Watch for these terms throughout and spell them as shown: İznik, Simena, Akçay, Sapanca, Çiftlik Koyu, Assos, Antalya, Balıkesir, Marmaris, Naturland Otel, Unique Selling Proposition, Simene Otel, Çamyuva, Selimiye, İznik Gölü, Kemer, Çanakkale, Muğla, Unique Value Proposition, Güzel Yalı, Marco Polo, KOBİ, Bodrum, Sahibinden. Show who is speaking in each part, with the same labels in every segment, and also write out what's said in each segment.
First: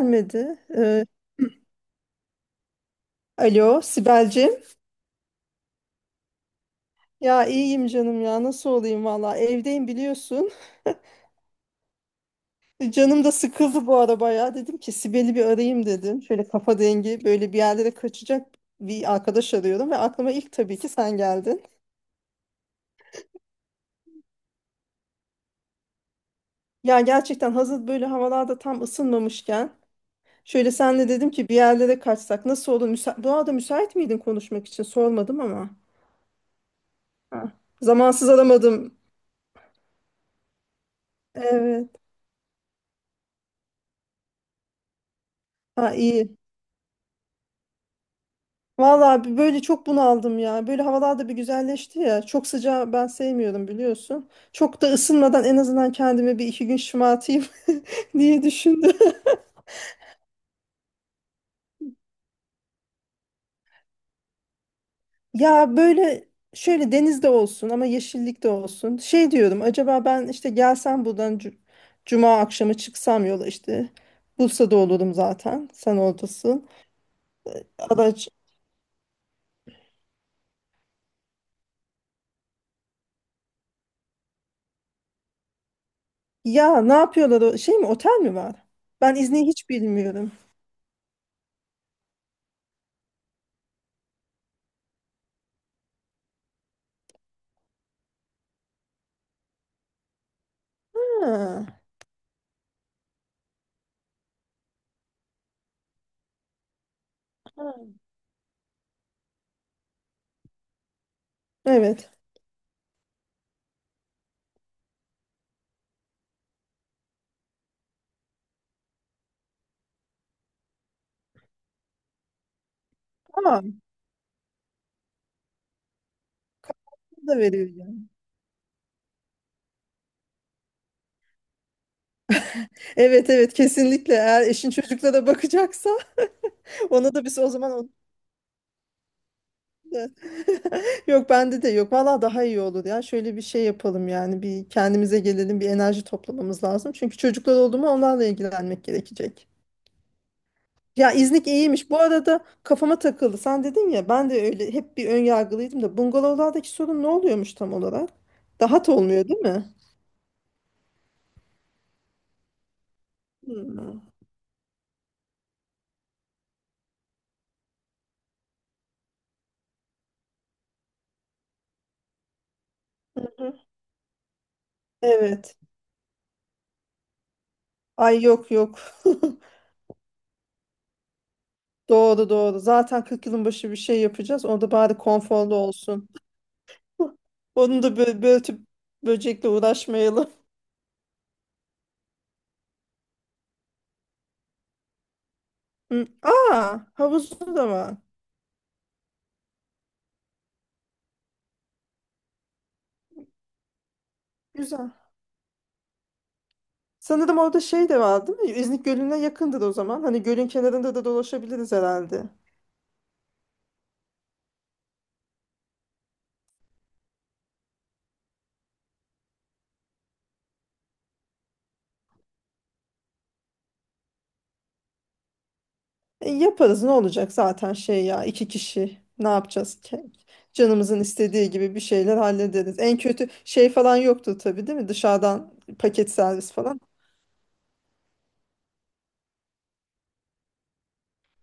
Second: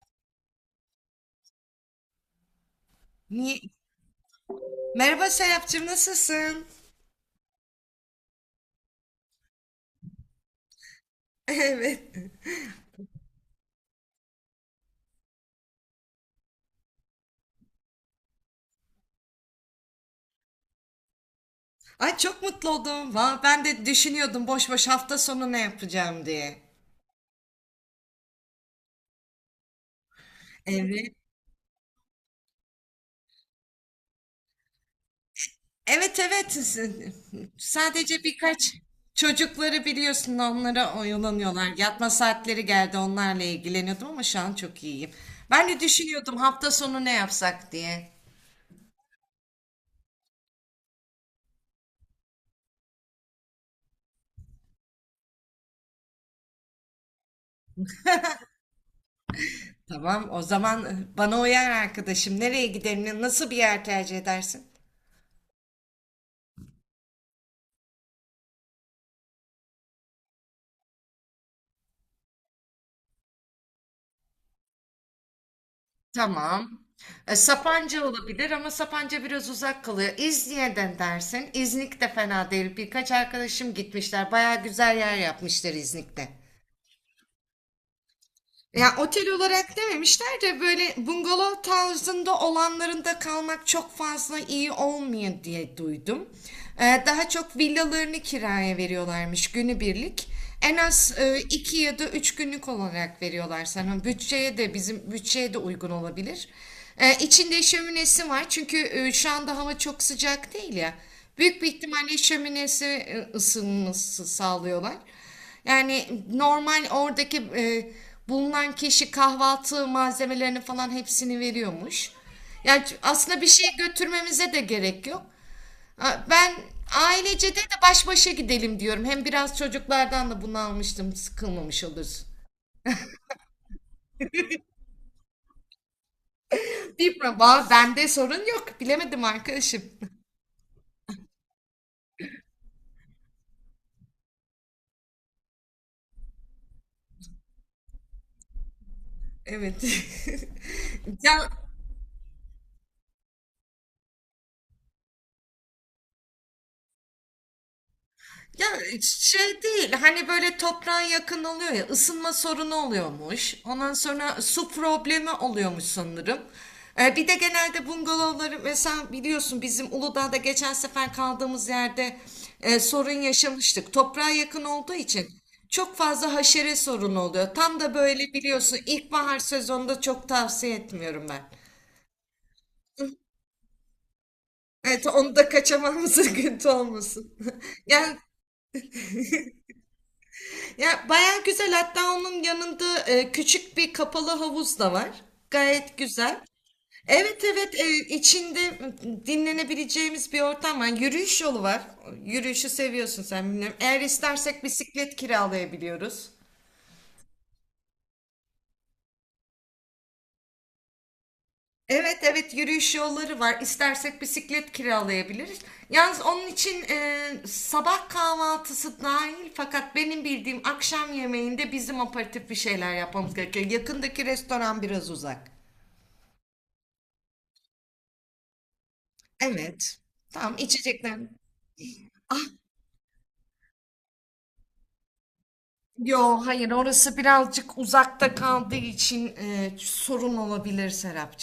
Speaker 1: Gelmedi.
Speaker 2: Niye?
Speaker 1: Alo Sibel'cim.
Speaker 2: Merhaba Serapcığım, nasılsın?
Speaker 1: Ya iyiyim canım, ya nasıl olayım, valla evdeyim biliyorsun.
Speaker 2: Evet.
Speaker 1: Canım da sıkıldı bu ara bayağı. Dedim ki Sibel'i bir arayayım dedim. Şöyle kafa dengi, böyle bir yerlere kaçacak bir arkadaş arıyorum. Ve aklıma ilk tabii ki sen geldin.
Speaker 2: Ay, çok mutlu oldum. Ben de düşünüyordum, boş boş hafta sonu ne yapacağım diye.
Speaker 1: Ya gerçekten, hazır böyle havalarda tam ısınmamışken. Şöyle senle
Speaker 2: Evet.
Speaker 1: dedim ki bir yerlere kaçsak nasıl olur? Bu arada müsait miydin konuşmak için, sormadım ama.
Speaker 2: Evet, evet.
Speaker 1: Ha.
Speaker 2: Sadece
Speaker 1: Zamansız
Speaker 2: birkaç
Speaker 1: aramadım.
Speaker 2: çocukları biliyorsun, onlara oyalanıyorlar.
Speaker 1: Evet.
Speaker 2: Yatma saatleri geldi, onlarla ilgileniyordum ama şu an çok iyiyim. Ben de
Speaker 1: Ha,
Speaker 2: düşünüyordum
Speaker 1: iyi.
Speaker 2: hafta sonu ne yapsak diye.
Speaker 1: Vallahi böyle çok bunaldım ya. Böyle havalar da bir güzelleşti ya. Çok sıcağı ben sevmiyorum biliyorsun. Çok da ısınmadan en azından kendimi bir iki gün şımartayım diye düşündüm.
Speaker 2: Tamam o zaman bana uyar arkadaşım. Nereye gidelim? Nasıl bir yer tercih edersin?
Speaker 1: Ya böyle, şöyle denizde olsun ama yeşillik de olsun. Şey diyorum, acaba ben işte gelsem buradan cuma akşamı çıksam yola işte. Bursa'da olurum zaten. Sen oradasın.
Speaker 2: Tamam. Sapanca
Speaker 1: Araç.
Speaker 2: olabilir ama Sapanca biraz uzak kalıyor. İznik'ten dersin. İznik de fena değil. Birkaç arkadaşım gitmişler. Baya güzel yer yapmışlar İznik'te.
Speaker 1: Ya ne yapıyorlar? Şey mi, otel mi var?
Speaker 2: Ya
Speaker 1: Ben
Speaker 2: otel
Speaker 1: izni hiç
Speaker 2: olarak
Speaker 1: bilmiyorum.
Speaker 2: dememişler de böyle bungalov tarzında olanlarında kalmak çok fazla iyi olmuyor diye duydum. Daha çok villalarını kiraya veriyorlarmış günübirlik. En az
Speaker 1: Ha,
Speaker 2: 2 ya da 3 günlük olarak veriyorlar sana. Bütçeye de bizim bütçeye de uygun olabilir. İçinde şöminesi var çünkü şu anda hava çok sıcak değil ya. Büyük bir
Speaker 1: evet.
Speaker 2: ihtimalle şöminesi, ısınması sağlıyorlar. Yani normal oradaki bulunan kişi kahvaltı malzemelerini falan hepsini veriyormuş. Yani aslında bir şey
Speaker 1: Tamam.
Speaker 2: götürmemize de gerek yok. Ha, ben
Speaker 1: Da
Speaker 2: ailece de
Speaker 1: veriyor
Speaker 2: de
Speaker 1: yani.
Speaker 2: baş başa gidelim diyorum. Hem biraz çocuklardan da bunu almıştım. Sıkılmamış oluruz.
Speaker 1: Evet evet, kesinlikle eğer eşin çocuklara bakacaksa ona
Speaker 2: Değil
Speaker 1: da
Speaker 2: mi?
Speaker 1: biz o zaman onu
Speaker 2: Bende sorun yok. Bilemedim arkadaşım.
Speaker 1: da- yok, bende de yok valla. Daha iyi olur ya. Şöyle bir şey yapalım yani, bir kendimize gelelim, bir enerji toplamamız lazım çünkü çocuklar oldu mu onlarla ilgilenmek gerekecek.
Speaker 2: Evet.
Speaker 1: Ya İznik
Speaker 2: Can,
Speaker 1: iyiymiş. Bu arada kafama takıldı. Sen dedin ya, ben de öyle hep bir ön yargılıydım da, bungalovlardaki sorun ne oluyormuş tam olarak?
Speaker 2: ya
Speaker 1: Daha da olmuyor değil
Speaker 2: şey
Speaker 1: mi?
Speaker 2: değil, hani böyle toprağa yakın oluyor ya, ısınma sorunu oluyormuş. Ondan
Speaker 1: Hmm.
Speaker 2: sonra su problemi oluyormuş sanırım. Bir de genelde bungalovları, mesela biliyorsun bizim Uludağ'da geçen sefer kaldığımız yerde sorun
Speaker 1: Hı hı.
Speaker 2: yaşamıştık. Toprağa yakın olduğu için
Speaker 1: Evet.
Speaker 2: çok fazla haşere sorunu oluyor. Tam da
Speaker 1: Ay
Speaker 2: böyle
Speaker 1: yok yok.
Speaker 2: biliyorsun, ilkbahar sezonunda çok tavsiye etmiyorum ben.
Speaker 1: Doğru doğru. Zaten 40 yılın başı bir şey yapacağız. O da bari
Speaker 2: Evet, onu da
Speaker 1: konforlu olsun.
Speaker 2: kaçamamız sıkıntı olmasın.
Speaker 1: Onu da
Speaker 2: Yani
Speaker 1: böyle börtüp böcekle uğraşmayalım.
Speaker 2: ya, baya güzel. Hatta onun yanında küçük bir kapalı havuz da var. Gayet
Speaker 1: Hı.
Speaker 2: güzel.
Speaker 1: Aa,
Speaker 2: Evet,
Speaker 1: havuzu da
Speaker 2: evet,
Speaker 1: var.
Speaker 2: içinde dinlenebileceğimiz bir ortam var. Yürüyüş yolu var. Yürüyüşü seviyorsun sen, bilmiyorum. Eğer istersek
Speaker 1: Güzel.
Speaker 2: bisiklet kiralayabiliyoruz.
Speaker 1: Sanırım orada şey de var değil mi? İznik Gölü'ne yakındır o zaman. Hani gölün kenarında da dolaşabiliriz
Speaker 2: Evet,
Speaker 1: herhalde.
Speaker 2: evet, yürüyüş yolları var. İstersek bisiklet kiralayabiliriz. Yalnız onun için sabah kahvaltısı dahil fakat benim bildiğim akşam yemeğinde bizim aperatif bir şeyler yapmamız gerekiyor. Yakındaki restoran biraz uzak.
Speaker 1: E, yaparız, ne olacak zaten şey ya, iki kişi. Ne yapacağız
Speaker 2: Evet.
Speaker 1: ki?
Speaker 2: Tamam,
Speaker 1: Canımızın
Speaker 2: içecekler.
Speaker 1: istediği gibi bir şeyler
Speaker 2: Ah
Speaker 1: hallederiz. En kötü şey falan yoktur tabii değil mi? Dışarıdan paket
Speaker 2: yo,
Speaker 1: servis
Speaker 2: hayır,
Speaker 1: falan.
Speaker 2: orası birazcık uzakta kaldığı için sorun olabilir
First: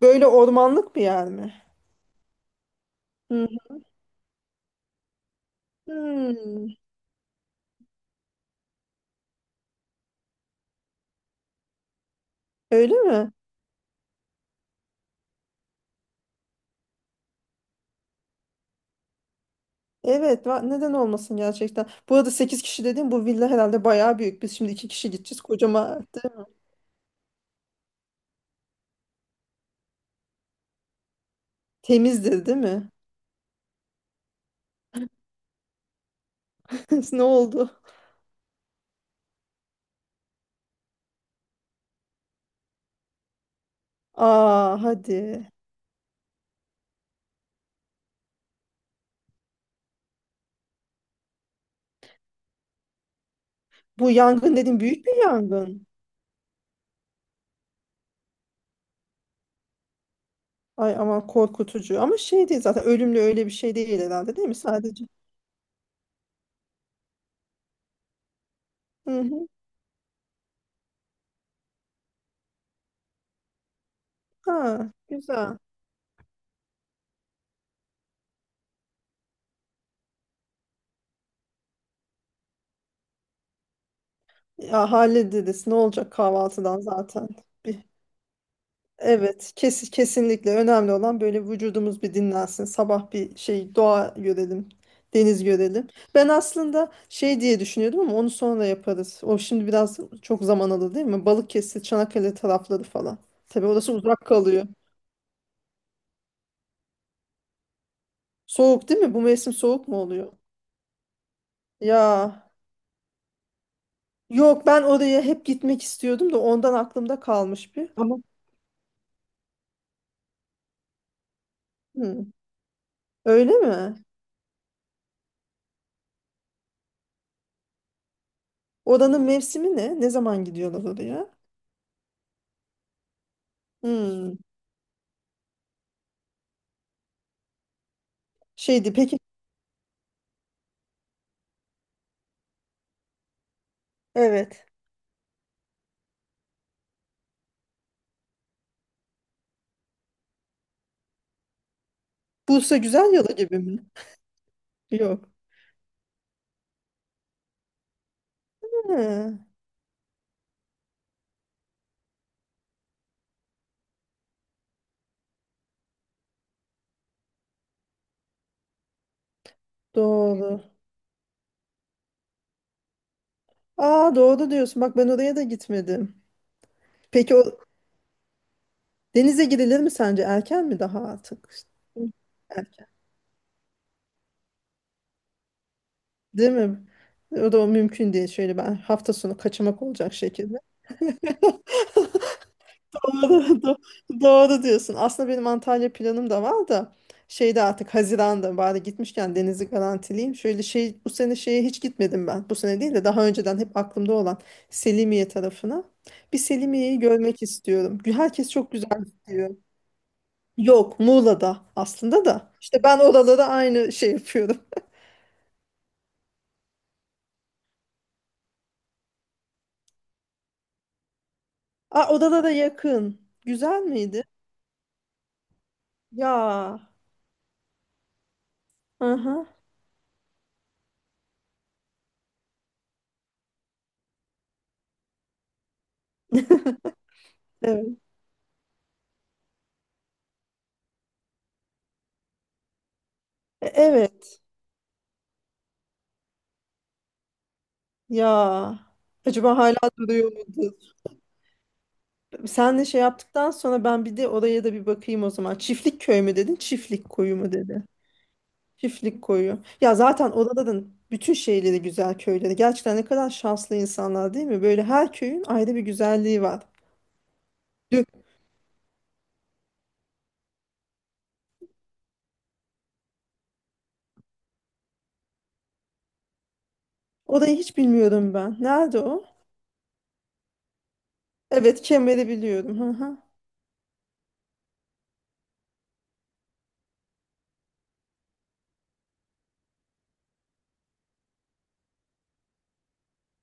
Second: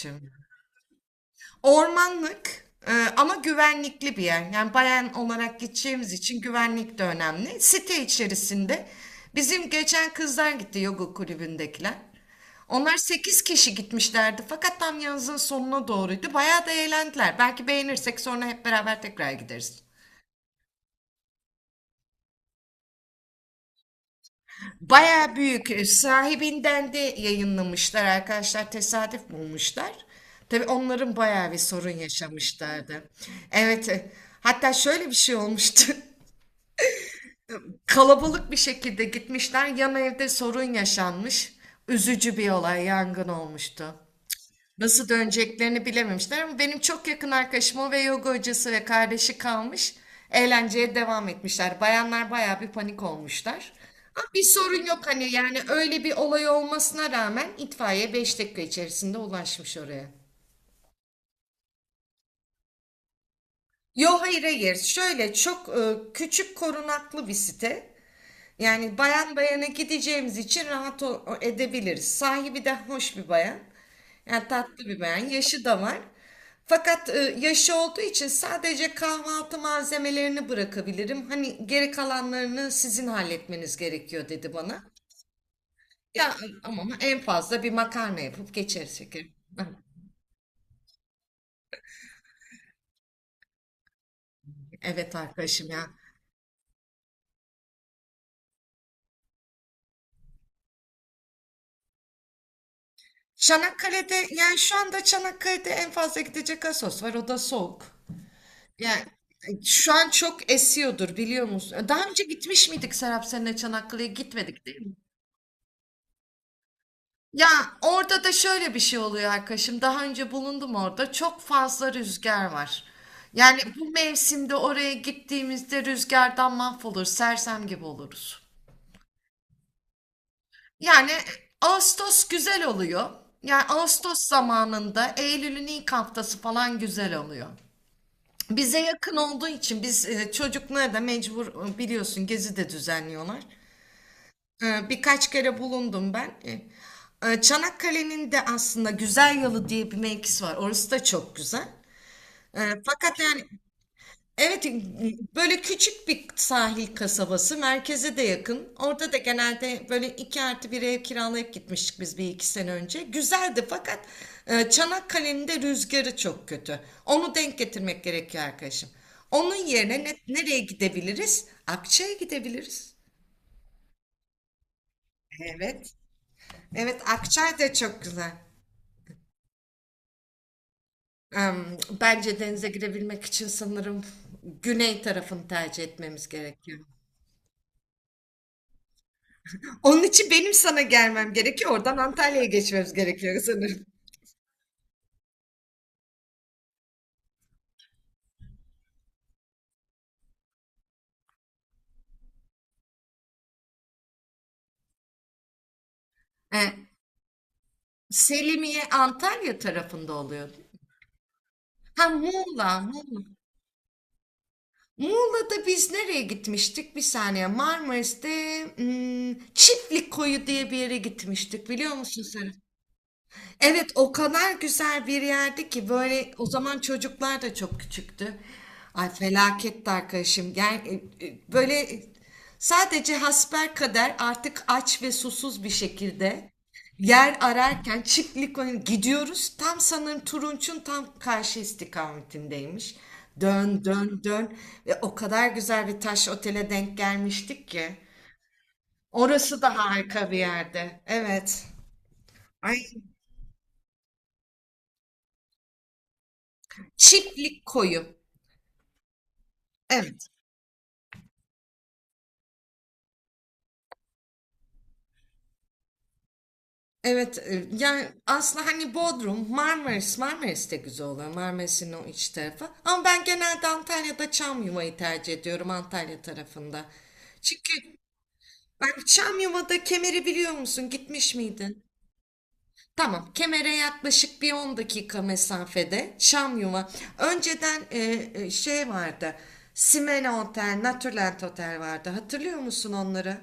Speaker 1: Böyle ormanlık bir yer mi?
Speaker 2: Ormanlık ama
Speaker 1: Hmm.
Speaker 2: güvenlikli bir yer. Yani bayan olarak gideceğimiz için
Speaker 1: Hmm,
Speaker 2: güvenlik de önemli. Site içerisinde bizim geçen kızlar gitti, yoga kulübündekiler.
Speaker 1: öyle
Speaker 2: Onlar
Speaker 1: mi?
Speaker 2: 8 kişi gitmişlerdi fakat tam yazın sonuna doğruydu. Bayağı da eğlendiler. Belki beğenirsek sonra hep beraber tekrar gideriz.
Speaker 1: Evet, neden olmasın gerçekten. Bu arada 8 kişi dediğim bu villa herhalde bayağı büyük. Biz şimdi 2 kişi
Speaker 2: Baya
Speaker 1: gideceğiz.
Speaker 2: büyük.
Speaker 1: Kocaman.
Speaker 2: Sahibinden de yayınlamışlar arkadaşlar. Tesadüf bulmuşlar. Tabii onların bayağı bir sorun
Speaker 1: Temizdir, değil mi?
Speaker 2: yaşamışlardı. Evet. Hatta şöyle bir şey olmuştu.
Speaker 1: Ne oldu?
Speaker 2: Kalabalık bir şekilde gitmişler. Yan evde sorun yaşanmış. Üzücü bir olay, yangın olmuştu.
Speaker 1: Aa,
Speaker 2: Nasıl
Speaker 1: hadi.
Speaker 2: döneceklerini bilememişler ama benim çok yakın arkadaşım o, ve yoga hocası ve kardeşi kalmış. Eğlenceye devam etmişler. Bayanlar bayağı bir panik olmuşlar.
Speaker 1: Bu
Speaker 2: Ama bir
Speaker 1: yangın dedim,
Speaker 2: sorun yok,
Speaker 1: büyük bir
Speaker 2: hani yani
Speaker 1: yangın.
Speaker 2: öyle bir olay olmasına rağmen itfaiye 5 dakika içerisinde ulaşmış oraya.
Speaker 1: Ay aman korkutucu. Ama şey değil zaten, ölümlü öyle bir şey değil
Speaker 2: Yo,
Speaker 1: herhalde
Speaker 2: hayır,
Speaker 1: değil mi
Speaker 2: hayır.
Speaker 1: sadece?
Speaker 2: Şöyle çok küçük korunaklı bir site. Yani
Speaker 1: Hı
Speaker 2: bayan
Speaker 1: hı.
Speaker 2: bayana gideceğimiz için rahat edebiliriz. Sahibi de hoş bir bayan. Yani tatlı
Speaker 1: Ha,
Speaker 2: bir bayan.
Speaker 1: güzel.
Speaker 2: Yaşı da var. Fakat yaşı olduğu için sadece kahvaltı malzemelerini bırakabilirim. Hani geri kalanlarını sizin halletmeniz gerekiyor dedi bana.
Speaker 1: Ya hallederiz. Ne olacak
Speaker 2: Ya,
Speaker 1: kahvaltıdan
Speaker 2: ama en
Speaker 1: zaten?
Speaker 2: fazla bir makarna yapıp geçeriz şekerim.
Speaker 1: Evet, kesinlikle önemli olan böyle vücudumuz bir dinlensin. Sabah bir şey doğa görelim,
Speaker 2: Evet
Speaker 1: deniz
Speaker 2: arkadaşım ya.
Speaker 1: görelim. Ben aslında şey diye düşünüyordum ama onu sonra yaparız. O şimdi biraz çok zaman alır değil mi? Balıkesir, Çanakkale tarafları falan. Tabii orası uzak
Speaker 2: Çanakkale'de, yani
Speaker 1: kalıyor.
Speaker 2: şu anda Çanakkale'de en fazla gidecek Assos var, o da soğuk.
Speaker 1: Soğuk değil
Speaker 2: Yani
Speaker 1: mi? Bu mevsim soğuk
Speaker 2: şu
Speaker 1: mu
Speaker 2: an
Speaker 1: oluyor?
Speaker 2: çok esiyordur, biliyor musun? Daha önce
Speaker 1: Ya
Speaker 2: gitmiş miydik Serap seninle? Çanakkale'ye gitmedik
Speaker 1: yok,
Speaker 2: değil
Speaker 1: ben
Speaker 2: mi?
Speaker 1: oraya hep gitmek istiyordum da ondan aklımda
Speaker 2: Ya
Speaker 1: kalmış bir. Ama
Speaker 2: orada da şöyle bir şey oluyor arkadaşım. Daha önce bulundum orada. Çok fazla
Speaker 1: hı,
Speaker 2: rüzgar var.
Speaker 1: öyle
Speaker 2: Yani bu
Speaker 1: mi?
Speaker 2: mevsimde oraya gittiğimizde rüzgardan mahvolur, sersem gibi oluruz.
Speaker 1: Oranın mevsimi ne? Ne zaman gidiyorlar
Speaker 2: Yani
Speaker 1: oraya?
Speaker 2: Ağustos güzel oluyor. Yani Ağustos
Speaker 1: Hmm,
Speaker 2: zamanında, Eylül'ün ilk haftası falan güzel oluyor. Bize
Speaker 1: şeydi
Speaker 2: yakın
Speaker 1: peki.
Speaker 2: olduğu için biz çocuklara da mecbur, biliyorsun gezi de düzenliyorlar.
Speaker 1: Evet.
Speaker 2: Birkaç kere bulundum ben. Çanakkale'nin de aslında Güzel Yalı diye bir mevkisi var. Orası da çok güzel.
Speaker 1: Bursa güzel
Speaker 2: Fakat
Speaker 1: yalı
Speaker 2: yani
Speaker 1: gibi mi?
Speaker 2: evet,
Speaker 1: Yok.
Speaker 2: böyle küçük bir sahil kasabası. Merkeze de yakın. Orada da
Speaker 1: Ha,
Speaker 2: genelde böyle 2+1 ev kiralayıp gitmiştik biz bir iki sene önce. Güzeldi fakat Çanakkale'nin de rüzgarı çok kötü. Onu denk getirmek gerekiyor arkadaşım. Onun yerine nereye
Speaker 1: doğru.
Speaker 2: gidebiliriz? Akça'ya gidebiliriz.
Speaker 1: Aa, doğru diyorsun. Bak ben oraya da
Speaker 2: Evet.
Speaker 1: gitmedim.
Speaker 2: Evet,
Speaker 1: Peki o
Speaker 2: Akçay da çok güzel.
Speaker 1: denize girilir mi sence? Erken mi daha artık?
Speaker 2: Bence denize
Speaker 1: Erken.
Speaker 2: girebilmek için sanırım güney tarafını tercih etmemiz
Speaker 1: Değil mi?
Speaker 2: gerekiyor.
Speaker 1: O da o mümkün değil. Şöyle ben hafta sonu kaçamak
Speaker 2: Onun
Speaker 1: olacak
Speaker 2: için benim
Speaker 1: şekilde.
Speaker 2: sana gelmem gerekiyor. Oradan Antalya'ya geçmemiz gerekiyor
Speaker 1: Doğru, do-
Speaker 2: sanırım.
Speaker 1: doğru diyorsun. Aslında benim Antalya planım da var da, şeyde artık Haziran'da bari gitmişken denizi garantileyim. Şöyle şey, bu sene şeye hiç gitmedim ben. Bu sene değil de daha önceden hep aklımda olan Selimiye tarafına. Bir
Speaker 2: E,
Speaker 1: Selimiye'yi görmek istiyorum. Herkes çok
Speaker 2: Selimiye
Speaker 1: güzel diyor.
Speaker 2: Antalya tarafında oluyor.
Speaker 1: Yok Muğla'da
Speaker 2: Ha,
Speaker 1: aslında da.
Speaker 2: Muğla,
Speaker 1: İşte ben
Speaker 2: Muğla.
Speaker 1: oralara aynı şey yapıyorum.
Speaker 2: Muğla'da biz nereye gitmiştik? Bir saniye. Marmaris'te, Çiftlik Koyu diye bir yere gitmiştik. Biliyor
Speaker 1: Aa,
Speaker 2: musun
Speaker 1: oralara
Speaker 2: sen?
Speaker 1: yakın. Güzel
Speaker 2: Evet, o
Speaker 1: miydi?
Speaker 2: kadar güzel bir yerdi ki. Böyle, o zaman
Speaker 1: Ya.
Speaker 2: çocuklar da çok küçüktü. Ay,
Speaker 1: Aha.
Speaker 2: felaketti arkadaşım. Yani böyle sadece hasbelkader artık aç ve susuz bir şekilde yer
Speaker 1: Evet.
Speaker 2: ararken gidiyoruz. Tam sanırım Turunç'un tam karşı istikametindeymiş.
Speaker 1: E,
Speaker 2: Dön dön
Speaker 1: evet.
Speaker 2: dön ve o kadar güzel bir taş otele denk gelmiştik ki.
Speaker 1: Ya. Acaba
Speaker 2: Orası da
Speaker 1: hala
Speaker 2: harika
Speaker 1: duruyor
Speaker 2: bir
Speaker 1: mu?
Speaker 2: yerde. Evet. Ay,
Speaker 1: Senle şey yaptıktan sonra ben bir de oraya da bir bakayım o zaman. Çiftlik köy mü dedin? Çiftlik koyu mu
Speaker 2: çiftlik
Speaker 1: dedi?
Speaker 2: koyu.
Speaker 1: Çiftlik koyu. Ya
Speaker 2: Evet.
Speaker 1: zaten oraların bütün şeyleri güzel, köyleri. Gerçekten ne kadar şanslı insanlar değil mi? Böyle her köyün ayrı bir güzelliği var.
Speaker 2: Evet, yani
Speaker 1: Dök-
Speaker 2: aslında hani Bodrum, Marmaris, Marmaris de güzel oluyor. Marmaris'in o iç tarafı. Ama ben genelde Antalya'da Çamyuva'yı tercih ediyorum, Antalya tarafında.
Speaker 1: Orayı
Speaker 2: Çünkü
Speaker 1: hiç bilmiyorum ben. Nerede
Speaker 2: ben
Speaker 1: o?
Speaker 2: Çamyuva'da, Kemer'i biliyor musun? Gitmiş
Speaker 1: Evet,
Speaker 2: miydin?
Speaker 1: Kemer'i biliyorum. Hı hı.
Speaker 2: Tamam, Kemer'e yaklaşık bir 10 dakika mesafede Çamyuva. Önceden şey vardı. Simene Otel, Naturland Otel vardı. Hatırlıyor musun onları?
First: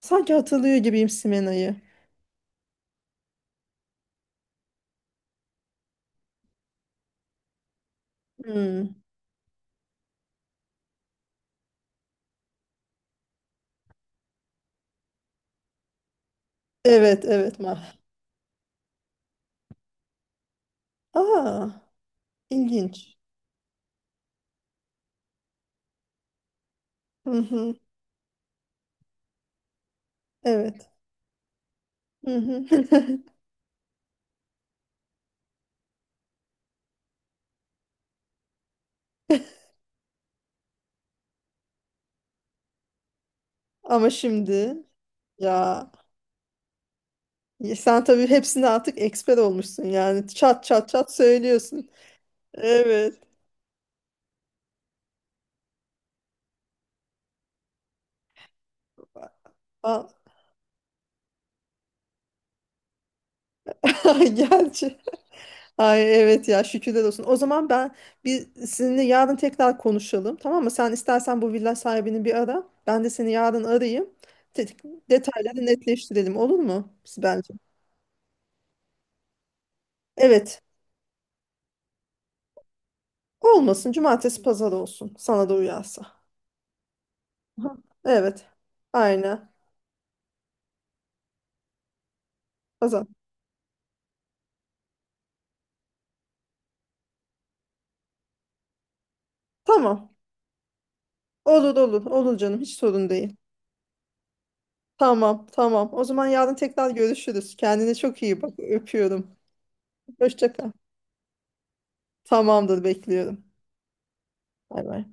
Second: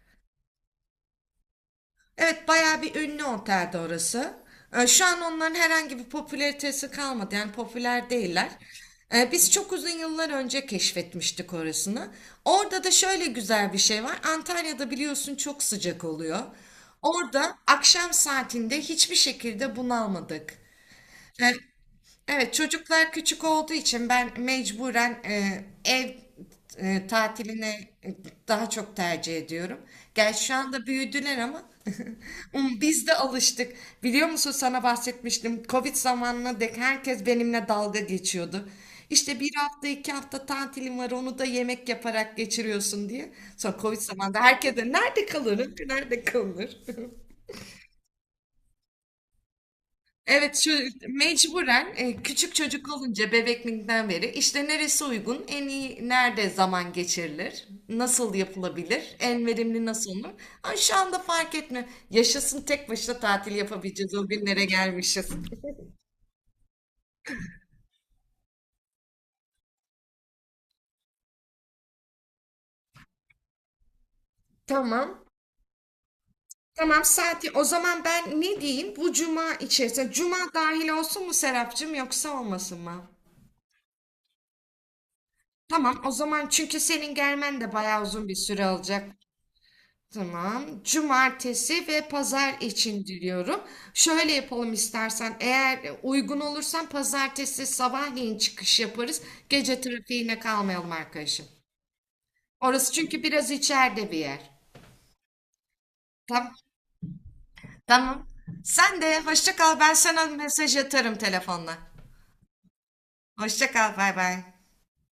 Speaker 1: Sanki hatırlıyor gibiyim Simena'yı.
Speaker 2: Evet, bayağı bir ünlü otelde orası. Şu an onların herhangi bir popülaritesi kalmadı. Yani popüler değiller.
Speaker 1: Hmm.
Speaker 2: Biz çok uzun yıllar önce keşfetmiştik orasını. Orada da şöyle güzel bir şey var. Antalya'da biliyorsun çok sıcak oluyor.
Speaker 1: Evet,
Speaker 2: Orada
Speaker 1: evet. Ma.
Speaker 2: akşam saatinde hiçbir şekilde bunalmadık. Ee,
Speaker 1: Aa,
Speaker 2: Evet, çocuklar
Speaker 1: ilginç.
Speaker 2: küçük olduğu için ben mecburen ev
Speaker 1: Hı hı.
Speaker 2: tatilini e, daha çok tercih ediyorum. Gerçi şu anda
Speaker 1: Evet.
Speaker 2: büyüdüler ama
Speaker 1: Hı hı.
Speaker 2: biz de alıştık. Biliyor musun, sana bahsetmiştim. Covid zamanına dek herkes benimle dalga geçiyordu. İşte bir hafta iki hafta tatilim var, onu da yemek yaparak geçiriyorsun diye. Sonra Covid
Speaker 1: Ama
Speaker 2: zamanında herkes
Speaker 1: şimdi
Speaker 2: de nerede kalırım
Speaker 1: ya.
Speaker 2: nerede kalır.
Speaker 1: Ya sen tabii hepsinde artık eksper olmuşsun, yani
Speaker 2: Evet,
Speaker 1: çat
Speaker 2: şu
Speaker 1: çat çat söylüyorsun.
Speaker 2: mecburen küçük çocuk
Speaker 1: Evet.
Speaker 2: olunca bebekliğinden beri işte neresi uygun, en iyi nerede zaman geçirilir, nasıl yapılabilir, en verimli
Speaker 1: A-
Speaker 2: nasıl olur. Ay, şu anda fark etmiyor. Yaşasın, tek başına tatil yapabileceğiz o
Speaker 1: Ay,
Speaker 2: günlere
Speaker 1: gerçi.
Speaker 2: gelmişiz.
Speaker 1: Ay evet ya, şükürler olsun. O zaman ben bir seninle yarın tekrar konuşalım tamam mı? Sen istersen bu villa sahibini bir ara. Ben de seni yarın arayayım. Te-
Speaker 2: Tamam.
Speaker 1: Detayları netleştirelim olur mu?
Speaker 2: Tamam
Speaker 1: Biz
Speaker 2: saati.
Speaker 1: bence.
Speaker 2: O zaman ben ne diyeyim? Bu cuma içerisinde. Cuma
Speaker 1: Evet.
Speaker 2: dahil olsun mu Serapcığım, yoksa olmasın mı?
Speaker 1: Olmasın, cumartesi pazar olsun. Sana da
Speaker 2: Tamam o
Speaker 1: uyarsa.
Speaker 2: zaman, çünkü senin gelmen de
Speaker 1: Aha.
Speaker 2: bayağı uzun bir
Speaker 1: Evet.
Speaker 2: süre alacak.
Speaker 1: Aynen.
Speaker 2: Tamam. Cumartesi ve pazar için
Speaker 1: Pazar.
Speaker 2: diliyorum. Şöyle yapalım istersen. Eğer uygun olursan pazartesi sabahleyin çıkış yaparız. Gece
Speaker 1: Tamam.
Speaker 2: trafiğine kalmayalım arkadaşım.
Speaker 1: Olur olur. Olur canım, hiç
Speaker 2: Orası
Speaker 1: sorun
Speaker 2: çünkü
Speaker 1: değil.
Speaker 2: biraz içeride bir yer.
Speaker 1: Tamam, tamam. O zaman
Speaker 2: Tamam.
Speaker 1: yarın tekrar görüşürüz. Kendine çok
Speaker 2: Tamam.
Speaker 1: iyi bak.
Speaker 2: Sen de
Speaker 1: Öpüyorum.
Speaker 2: hoşça kal. Ben sana
Speaker 1: Hoşça kal.
Speaker 2: mesaj atarım telefonla.
Speaker 1: Tamamdır, bekliyorum.
Speaker 2: Hoşça kal. Bay bay.
Speaker 1: Bay bay.